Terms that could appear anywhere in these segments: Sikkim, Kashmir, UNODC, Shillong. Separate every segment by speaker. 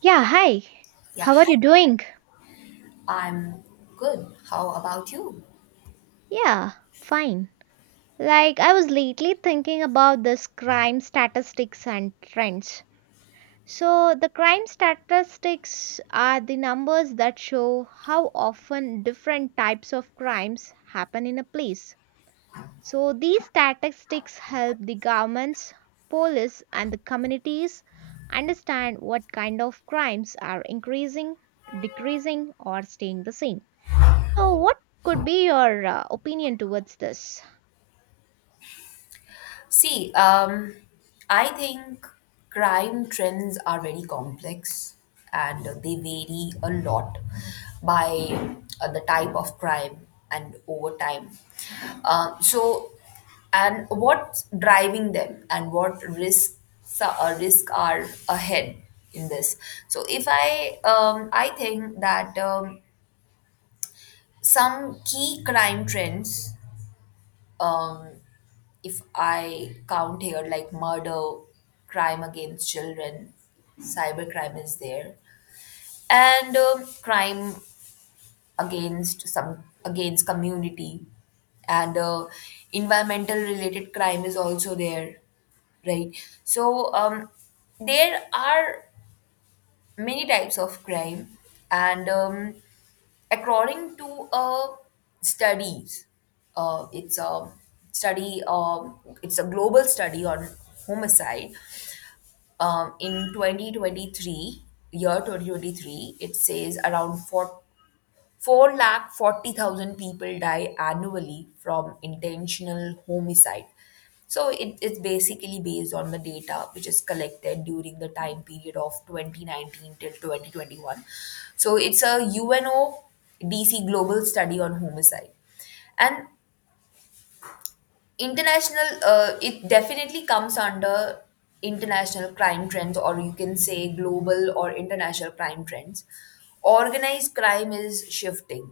Speaker 1: Yeah, hi.
Speaker 2: Yeah,
Speaker 1: How are
Speaker 2: hi.
Speaker 1: you doing?
Speaker 2: I'm good. How about you?
Speaker 1: Yeah, fine. Like, I was lately thinking about this crime statistics and trends. So, the crime statistics are the numbers that show how often different types of crimes happen in a place. So, these statistics help the governments, police, and the communities understand what kind of crimes are increasing, decreasing, or staying the same. So, what could be your opinion towards this?
Speaker 2: See, I think crime trends are very complex and they vary a lot by the type of crime and over time. So, and what's driving them and what risks risk are ahead in this. So, if I, I think that some key crime trends, um, if I count here, like murder, crime against children, cybercrime is there, and crime against some against community, and environmental related crime is also there, right? So, there are many types of crime, and according to studies it's a study it's a global study on homicide, in 2023, year 2023, it says around 40 440,000 people die annually from intentional homicide. So it's basically based on the data which is collected during the time period of 2019 till 2021. So it's a UNO DC global study on homicide. And international, it definitely comes under international crime trends, or you can say global or international crime trends. Organized crime is shifting.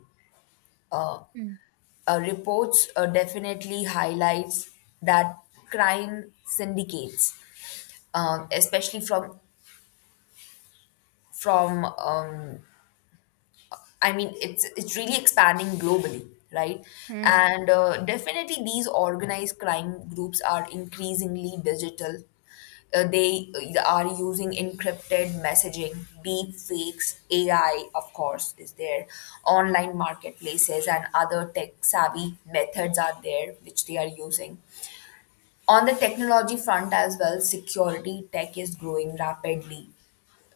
Speaker 2: Uh,
Speaker 1: Mm,
Speaker 2: reports definitely highlights that crime syndicates, especially from I mean it's really expanding globally, right?
Speaker 1: mm,
Speaker 2: And definitely these organized crime groups are increasingly digital. They are using encrypted messaging, deep fakes, AI, of course, is there, online marketplaces, and other tech savvy methods are there which they are using. On the technology front as well, security tech is growing rapidly.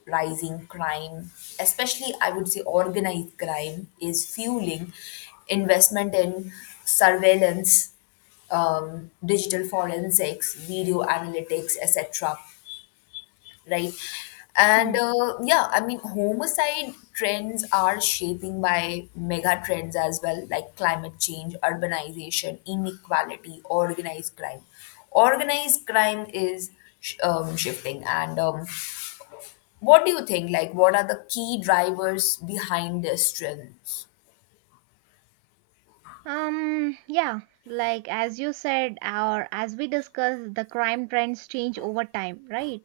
Speaker 2: Rising crime, especially I would say organized crime, is fueling investment in surveillance, digital forensics, video analytics, etc., right. And,
Speaker 1: mm.
Speaker 2: yeah, I mean homicide trends are shaping by mega trends as well, like climate change, urbanization, inequality, organized crime. Organized crime is shifting, and what do you think, like what are the key drivers behind this trends?
Speaker 1: Yeah, like as you said, or as we discussed, the crime trends change over time, right?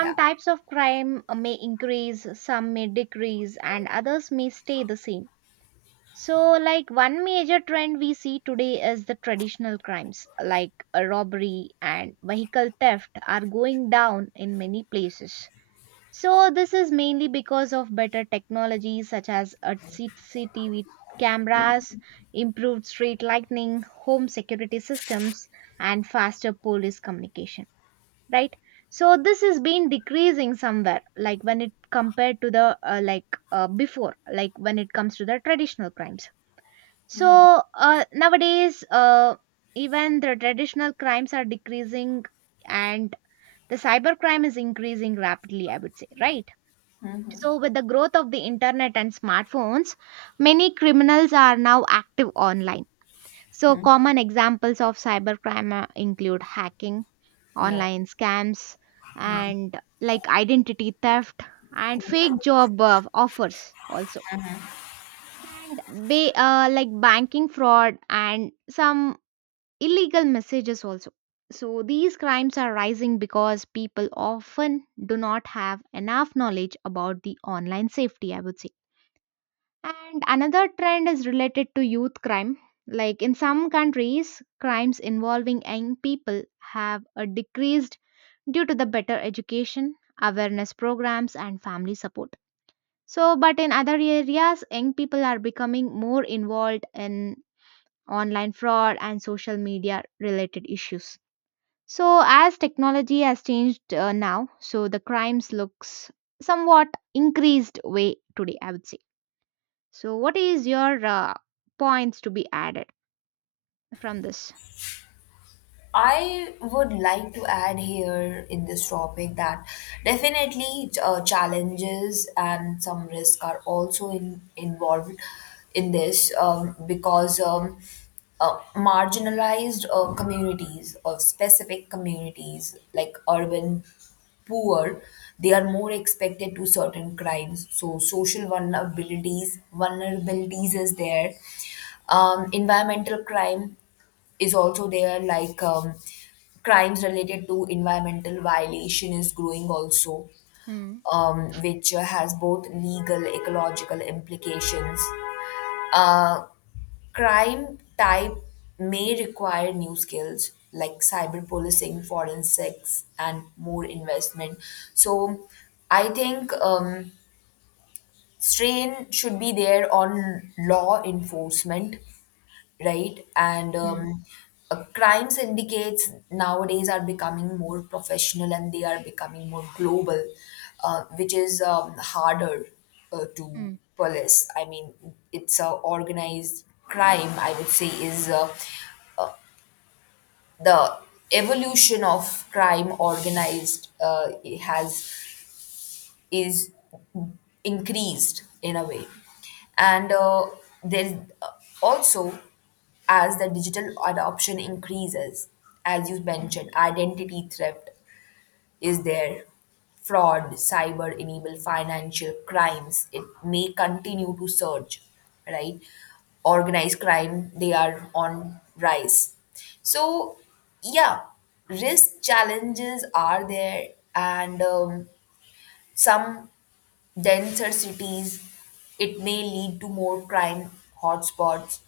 Speaker 2: Yeah.
Speaker 1: types of crime may increase, some may decrease, and others may stay the same. So, like one major trend we see today is the traditional crimes, like robbery and vehicle theft, are going down in many places. So this is mainly because of better technologies such as CCTV cameras, improved street lighting, home security systems, and faster police communication. Right. So this has been decreasing somewhere, like when it compared to the before, like when it comes to the traditional crimes. So nowadays, even the traditional crimes are decreasing, and the cybercrime is increasing rapidly. I would say, right? So, with the growth of the internet and smartphones, many criminals are now active online. So, common examples of cybercrime include hacking,
Speaker 2: Yeah.
Speaker 1: online scams, and like identity theft and fake job offers also. And like banking fraud and some illegal messages also. So, these crimes are rising because people often do not have enough knowledge about the online safety, I would say. And another trend is related to youth crime. Like in some countries, crimes involving young people have decreased due to the better education, awareness programs, and family support. So, but in other areas, young people are becoming more involved in online fraud and social media related issues. So, as technology has changed now, so the crimes looks somewhat increased way today, I would say. So, what is your points to be added from this?
Speaker 2: I would like to add here in this topic that definitely challenges and some risk are also involved in this, because marginalized communities or specific communities like urban poor. They are more expected to certain crimes, so social vulnerabilities is there. Environmental crime is also there, like crimes related to environmental violation is growing also,
Speaker 1: Mm,
Speaker 2: which has both legal ecological implications. Uh, crime type may require new skills, like cyber policing forensics, and more investment. So I think, strain should be there on law enforcement, right? And
Speaker 1: mm,
Speaker 2: um, uh, crime syndicates nowadays are becoming more professional and they are becoming more global, which is harder to
Speaker 1: mm.
Speaker 2: police. I mean, it's a organized crime. I would say is the evolution of crime organized, it has is increased in a way. And there's, uh, also, as the digital adoption increases, as you mentioned, identity theft is there, fraud, cyber enable financial crimes, it may continue to surge, right? Organized crime, they are on rise. So, yeah, risk challenges are there, and some denser cities, it may lead to more crime hotspots.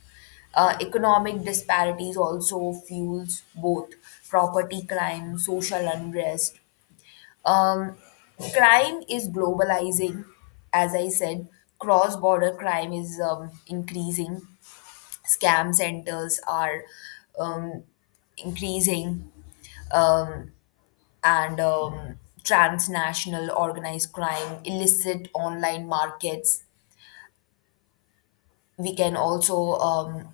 Speaker 2: Economic disparities also fuels both property crime, social unrest. Um, crime is globalizing, as I said. Cross border crime is increasing. Scam centers are um, increasing. Um, and transnational organized crime, illicit online markets. We can also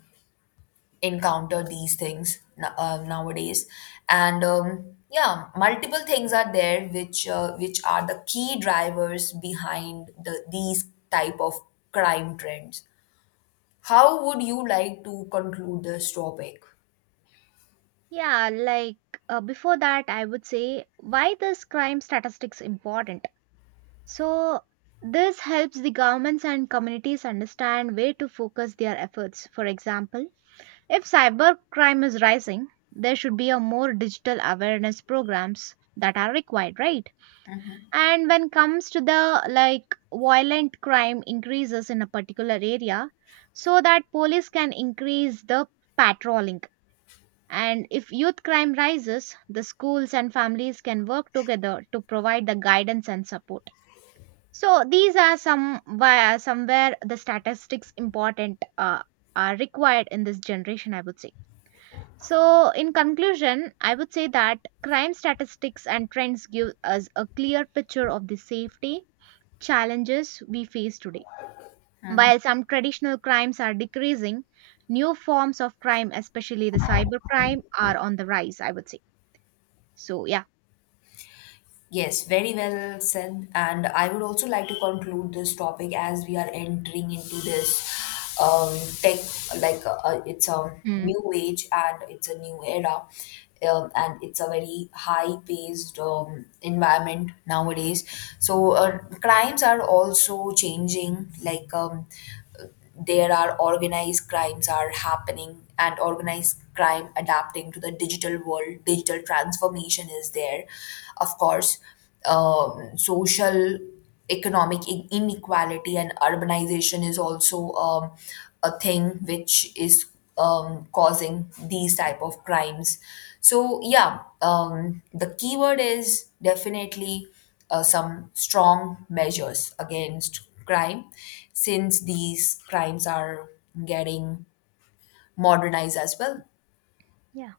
Speaker 2: encounter these things nowadays, and yeah, multiple things are there which which are the key drivers behind the these type of crime trends. How would you like to conclude this topic?
Speaker 1: Yeah, like before that, I would say why this crime statistics important. So this helps the governments and communities understand where to focus their efforts. For example, if cybercrime is rising, there should be a more digital awareness programs that are required, right? And when comes to the like violent crime increases in a particular area, so that police can increase the patrolling. And if youth crime rises, the schools and families can work together to provide the guidance and support. So these are some where somewhere the statistics important are required in this generation, I would say. So, in conclusion, I would say that crime statistics and trends give us a clear picture of the safety challenges we face today. While some traditional crimes are decreasing, new forms of crime, especially the cybercrime, are on the rise, I would say. So, yeah.
Speaker 2: Yes, very well said. And I would also like to conclude this topic as we are entering into this, um, tech, like it's a
Speaker 1: Hmm.
Speaker 2: new age and it's a new era, and it's a very high-paced environment nowadays. So, crimes are also changing, like there are organized crimes are happening and organized crime adapting to the digital world. Digital transformation is there, of course. Social economic inequality and urbanization is also a thing which is causing these type of crimes. So yeah, the keyword is definitely some strong measures against crime, since these crimes are getting modernized as well.
Speaker 1: Yeah.